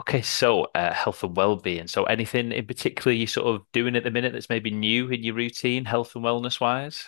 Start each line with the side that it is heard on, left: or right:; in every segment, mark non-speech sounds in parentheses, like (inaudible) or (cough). left: Okay, so health and well-being. So anything in particular you're sort of doing at the minute that's maybe new in your routine, health and wellness wise?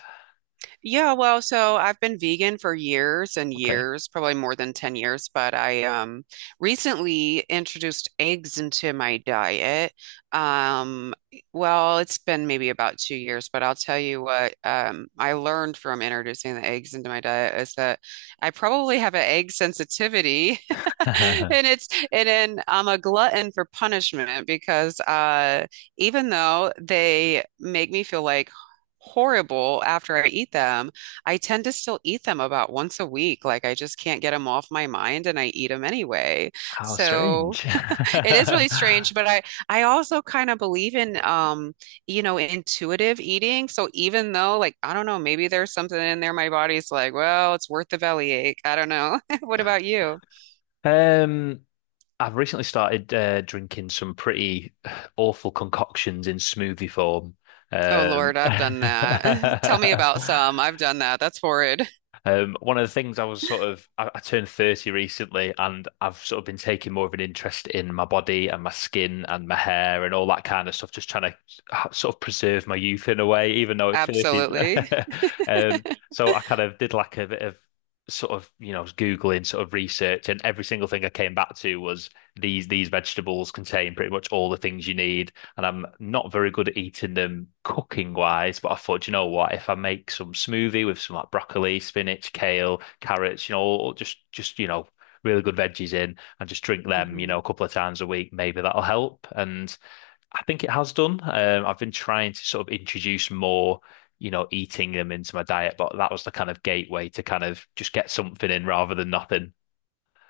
right: Yeah, well, so I've been vegan for years and
left: Okay.
right: years, probably more than 10 years, but I recently introduced eggs into my diet. Well, it's been maybe about 2 years, but I'll tell you what I learned from introducing the eggs into my diet is that I probably have an egg sensitivity. (laughs)
left: (laughs) How
right: And then I'm a glutton for punishment because even though they make me feel like horrible after I eat them. I tend to still eat them about once a week. Like I just can't get them off my mind and I eat them anyway. So
left: strange.
right: (laughs) it is really strange,
left: (laughs)
right: but I also kind of believe in intuitive eating. So even though like I don't know, maybe there's something in there my body's like, well, it's worth the bellyache. I don't know. (laughs) What about you?
left: Um, I've recently started drinking some pretty awful concoctions in smoothie form.
right: Oh
left: Um,
right: Lord, I've done that. (laughs) Tell me about some.
left: (laughs)
right: I've done that. That's horrid.
left: One of the things I was sort of, I turned 30 recently and I've sort of been taking more of an interest in my body and my skin and my hair and all that kind of stuff, just trying to sort of preserve my youth in a way, even though
right: (laughs)
left: it's 30.
right: Absolutely.
left: (laughs) Um, so I kind of did like a bit of sort of, you know, Googling sort of research and every single thing I came back to was these vegetables contain pretty much all the things you need and I'm not very good at eating them cooking wise, but I thought, "Do you know what? If I make some smoothie with some like broccoli, spinach, kale, carrots, you know, or just you know, really good veggies in, and just drink them, you
right: Hmm.
left: know, a couple of times a week, maybe that'll help. And I think it has done. I've been trying to sort of introduce more. You know, eating them into my diet, but that was the kind of gateway to kind of just get something in rather than nothing.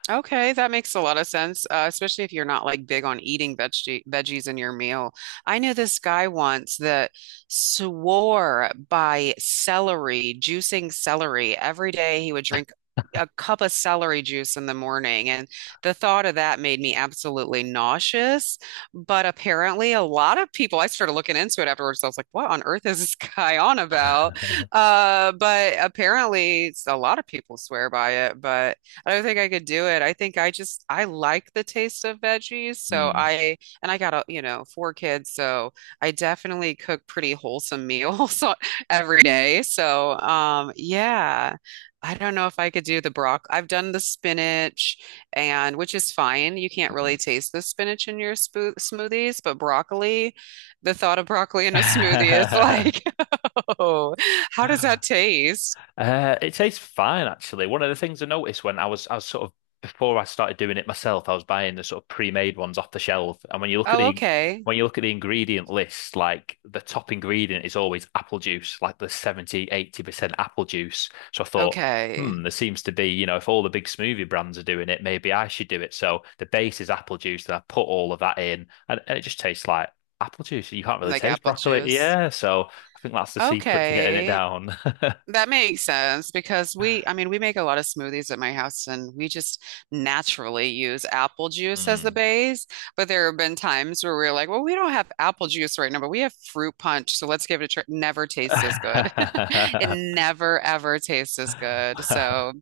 right: Okay, that makes a lot of sense, especially if you're not like big on eating veggies in your meal. I knew this guy once that swore by celery, juicing celery. Every day he would drink a cup of celery juice in the morning, and the thought of that made me absolutely nauseous. But apparently, a lot of people, I started looking into it afterwards. I was like, what on earth is this (laughs) guy on about?
left: (laughs)
right: But apparently, a lot of people swear by it, but. I don't think I could do it. I think I like the taste of veggies, so
left: Hmm.
right: I and I got a, you know, four kids, so I definitely cook pretty wholesome meals (laughs) every day. So, yeah. I don't know if I could do the broccoli. I've done the spinach and which is fine. You can't really taste the spinach in your spo smoothies, but broccoli, the thought of broccoli in a smoothie is like, (laughs) oh,
left: (laughs)
right: how does
left: (laughs)
right: that taste?
left: It tastes fine, actually. One of the things I noticed when I was sort of before I started doing it myself, I was buying the sort of pre-made ones off the shelf. And
right: Oh, okay.
left: when you look at the ingredient list, like the top ingredient is always apple juice, like the 70, 80% apple juice. So I thought,
right: Okay.
left: there seems to be, you know, if all the big smoothie brands are doing it, maybe I should do it. So the base is apple juice, and I put all of that in, and it just tastes like apple juice. You can't really
right: Like
left: taste
right: apple
left: broccoli.
right: juice.
left: Yeah, so I think that's the secret to getting it
right: Okay.
left: down. (laughs)
right: That makes sense because we, I mean, we make a lot of smoothies at my house and we just naturally use apple juice as the
left: Hmm.
right: base. But there have been times where we're like, well, we don't have apple juice right now, but we have fruit punch. So let's give it a try. Never tastes as good. (laughs) It
left: (laughs)
right: never, ever tastes as good. So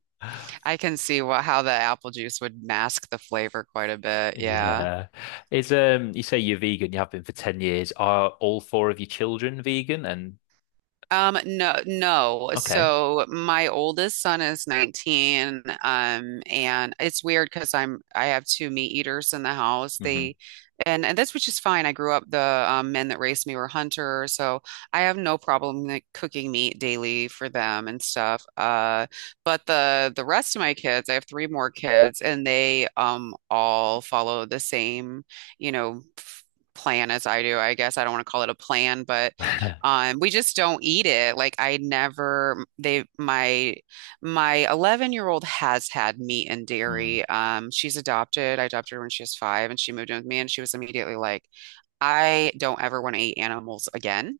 right: I can see what, how the apple juice would mask the flavor quite a bit. Yeah.
left: Yeah. Is you say you're vegan, you have been for 10 years. Are all four of your children vegan? And
right: No, no.
left: okay.
right: So my oldest son is 19, and it's weird because I have two meat eaters in the house.
left: Mm-hmm.
right: They and that's which is fine. I grew up the men that raised me were hunters, so I have no problem like, cooking meat daily for them and stuff. But the rest of my kids, I have three more kids, and they all follow the same, you know. Plan as I do, I guess. I don't want to call it a plan, but
left: Hmm.
right: we just don't eat it. Like I never they my my 11-year-old has had meat and
left: (laughs) Mm.
right: dairy. She's adopted. I adopted her when she was five and she moved in with me and she was immediately like, I don't ever want to eat animals again.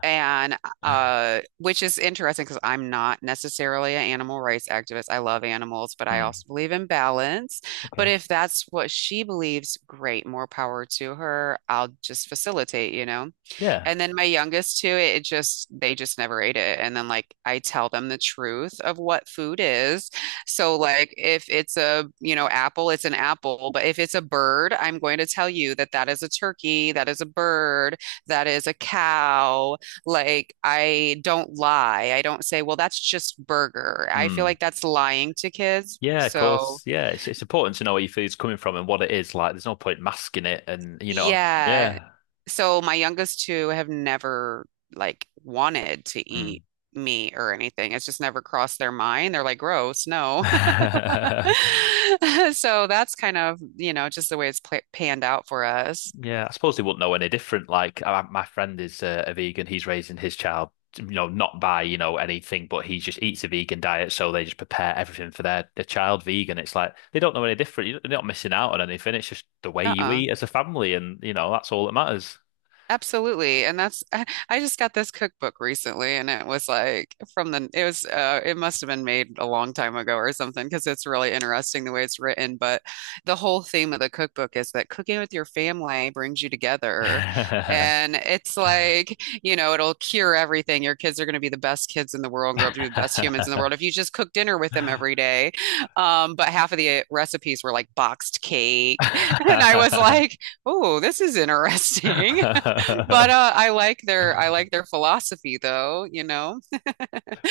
right: And
left: (laughs)
right: which is interesting because I'm not necessarily an animal rights activist. I love animals, but I
left: Mm.
right: also believe in balance. But
left: Okay.
right: if that's what she believes, great, more power to her. I'll just facilitate, you know?
left: Yeah.
right: And then my youngest too, it just they just never ate it. And then like I tell them the truth of what food is. So like if it's a, you know, apple, it's an apple, but if it's a bird, I'm going to tell you that is a turkey, that is a bird, that is a cow. Like I don't lie. I don't say, "Well, that's just burger." I feel
left: Mm.
right: like that's lying to kids.
left: Yeah, of course.
right: So
left: Yeah, it's important to know where your food's coming from and what it is like. There's no point masking it and you know what I mean?
right: yeah. So my youngest two have never like wanted to eat meat or anything. It's just never crossed their mind. They're like, gross, no. (laughs)
left: Yeah. Mm. (laughs)
right: So that's kind of, you know, just the way it's pla panned out for us.
left: Yeah, I suppose they wouldn't know any different. Like my friend is a vegan; he's raising his child, you know, not by you know anything, but he just eats a vegan diet, so they just prepare everything for their child vegan. It's like they don't know any different. You're not missing out on anything. It's just the way you
right: Uh-uh.
left: eat as a family, and you know that's all that matters.
right: Absolutely. And that's, (laughs) I just got this cookbook recently and it was like from the, it was, it must have been made a long time ago or something because it's really interesting the way it's written. But the whole theme of the cookbook is that cooking with your family brings you together. And it's
left: (laughs)
right: like, you know, it'll cure everything. Your kids are going to be the best kids in the world and grow up to be the best humans in the world if you just cook dinner with them every day. But half of the recipes were like boxed cake. (laughs) And I was like,
left: (laughs)
right: oh, this is interesting. But I like their philosophy though, you know.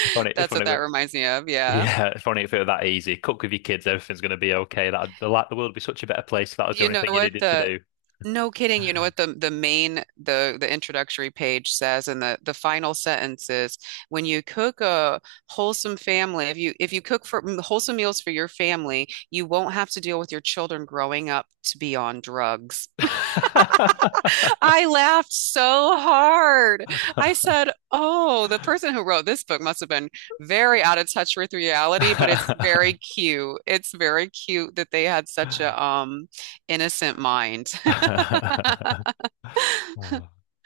left: Funny,
right: That's what
left: funny,
right: that reminds me of, yeah.
left: yeah, if only if it were that easy. Cook with your kids, everything's going to be okay. The world would be such a better place if that was the
right: You
left: only
right: know
left: thing you
right: what
left: needed to
right: the
left: do.
right: no kidding, you know what the main the introductory page says and the final sentence is when you cook a wholesome family, if you cook for wholesome meals for your family, you won't have to deal with your children growing up to be on drugs.
left: (laughs)
right: I laughed so hard. I said, oh, the person who wrote this book must have been very out of touch with reality, but it's very cute. It's very cute that they had such a innocent mind.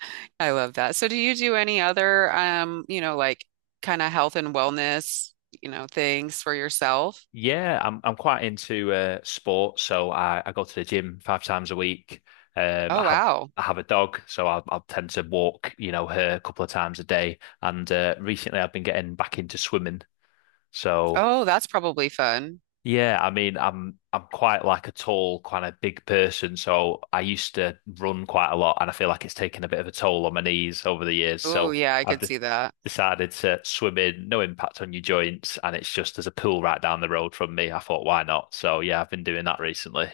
right: (laughs) I love that. So do you do any other like kind of health and wellness, you know, things for yourself?
left: Yeah, I'm quite into sports, so I go to the gym five times a week. Um, I
right: Oh
left: have
right: wow.
left: I have a dog, so I tend to walk, you know, her a couple of times a day. And recently, I've been getting back into swimming, so.
right: Oh, that's probably fun.
left: Yeah, I mean, I'm quite like a tall, kind of big person, so I used to run quite a lot, and I feel like it's taken a bit of a toll on my knees over the years.
right: Oh
left: So
right: yeah, I
left: I've
right: could
left: de
right: see that.
left: decided to swim in, no impact on your joints, and it's just there's a pool right down the road from me. I thought, why not? So yeah, I've been doing that recently.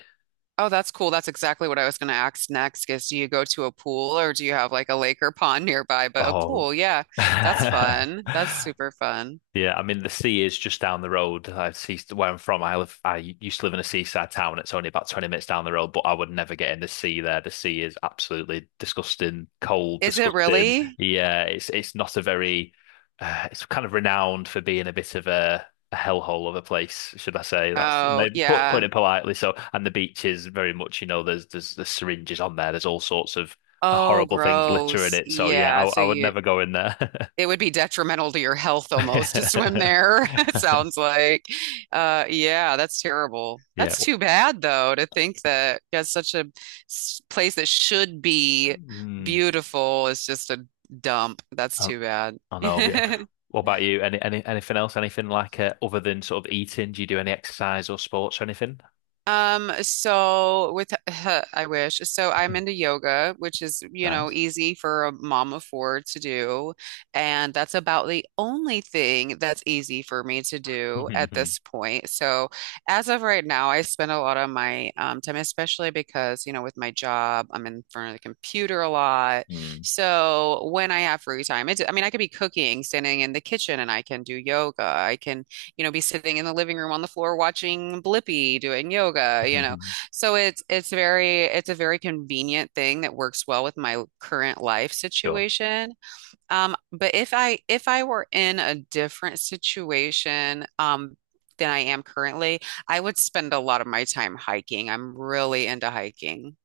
right: Oh, that's cool. That's exactly what I was going to ask next is do you go to a pool or do you have like a lake or pond nearby? But a
left: Oh.
right: pool, yeah, that's
left: (laughs)
right: fun. That's super fun.
left: Yeah, I mean the sea is just down the road. I see where I'm from. I live. I used to live in a seaside town. It's only about 20 minutes down the road, but I would never get in the sea there. The sea is absolutely disgusting, cold,
right: Is it
left: disgusting.
right: really?
left: Yeah, it's not a very. It's kind of renowned for being a bit of a hellhole of a place, should I say? That's
right: Oh,
left: maybe put
right: yeah.
left: it politely. So, and the beach is very much, you know, there's the syringes on there. There's all sorts of
right: Oh,
left: horrible things littering
right: gross.
left: it. So yeah,
right: Yeah.
left: I, I would never go in there.
right: It would be detrimental to your health almost to swim there, (laughs) it
left: (laughs)
right: sounds
left: (laughs)
right: like. Yeah, that's terrible.
left: Yeah.
right: That's too bad, though, to think that that's such a place that should be
left: Mm,
right: beautiful is just a dump. That's
left: I,
right: too bad.
left: I know. Yeah.
right: (laughs)
left: What about you? Anything else? Anything like other than sort of eating? Do you do any exercise or sports or anything?
right: So with (laughs) I wish. So I'm
left: (laughs)
right: into yoga, which is, you know,
left: Nice.
right: easy for a mom of four to do, and that's about the only thing that's easy for me to do at this
left: (laughs)
right: point. So as of right now, I spend a lot of my time, especially because, you know, with my job, I'm in front of the computer a lot.
left: Mm.
right: So when I have free time, it's, I mean, I could be cooking, standing in the kitchen, and I can do yoga. I can be sitting in the living room on the floor watching Blippi doing yoga.
left: (laughs)
right: So it's very it's a very convenient thing that works well with my current life
left: Sure.
right: situation. But if I were in a different situation, than I am currently, I would spend a lot of my time hiking. I'm really into hiking.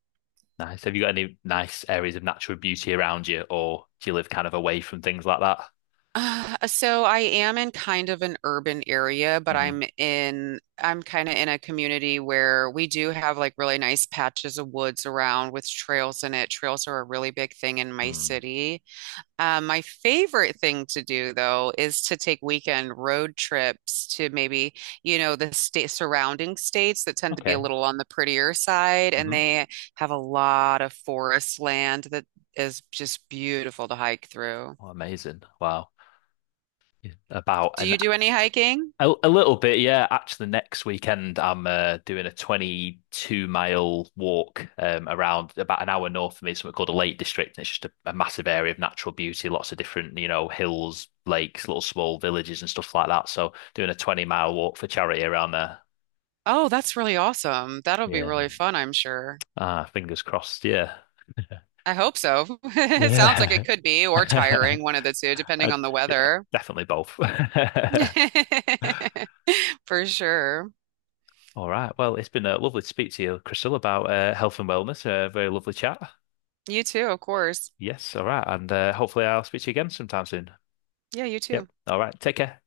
left: Nice. Have you got any nice areas of natural beauty around you, or do you live kind of away from things like that?
right: So I am in kind of an urban area, but I'm kind of in a community where we do have like really nice patches of woods around with trails in it. Trails are a really big thing in my
left: Hmm.
right: city. My favorite thing to do though is to take weekend road trips to maybe, you know, the state surrounding states that tend to be a
left: Okay.
right: little on the prettier side, and
left: Hmm.
right: they have a lot of forest land that is just beautiful to hike through.
left: Oh, amazing. Wow. Yeah. About
right: Do
left: an
right: you do any hiking?
left: A, a little bit, yeah. Actually, next weekend I'm doing a 22-mile walk around about an hour north of me, something called the Lake District. And it's just a massive area of natural beauty, lots of different, you know, hills, lakes, little small villages and stuff like that. So doing a 20-mile walk for charity around there.
right: Oh, that's really awesome. That'll be
left: Yeah.
right: really fun, I'm sure.
left: Ah, fingers crossed. Yeah. (laughs)
right: I hope so. (laughs) It sounds like
left: Yeah.
right: it
left: (laughs)
right: could be, or tiring, one
left: Uh,
right: of the two, depending on the
left: yeah,
right: weather.
left: definitely both. (laughs)
right: (laughs) For sure.
left: All right. Well, it's been lovely to speak to you, Crystal, about health and wellness. Very lovely chat.
right: You too, of course.
left: Yes, all right. And hopefully I'll speak to you again sometime soon.
right: Yeah, you
left: Yep.
right: too.
left: All right. Take care.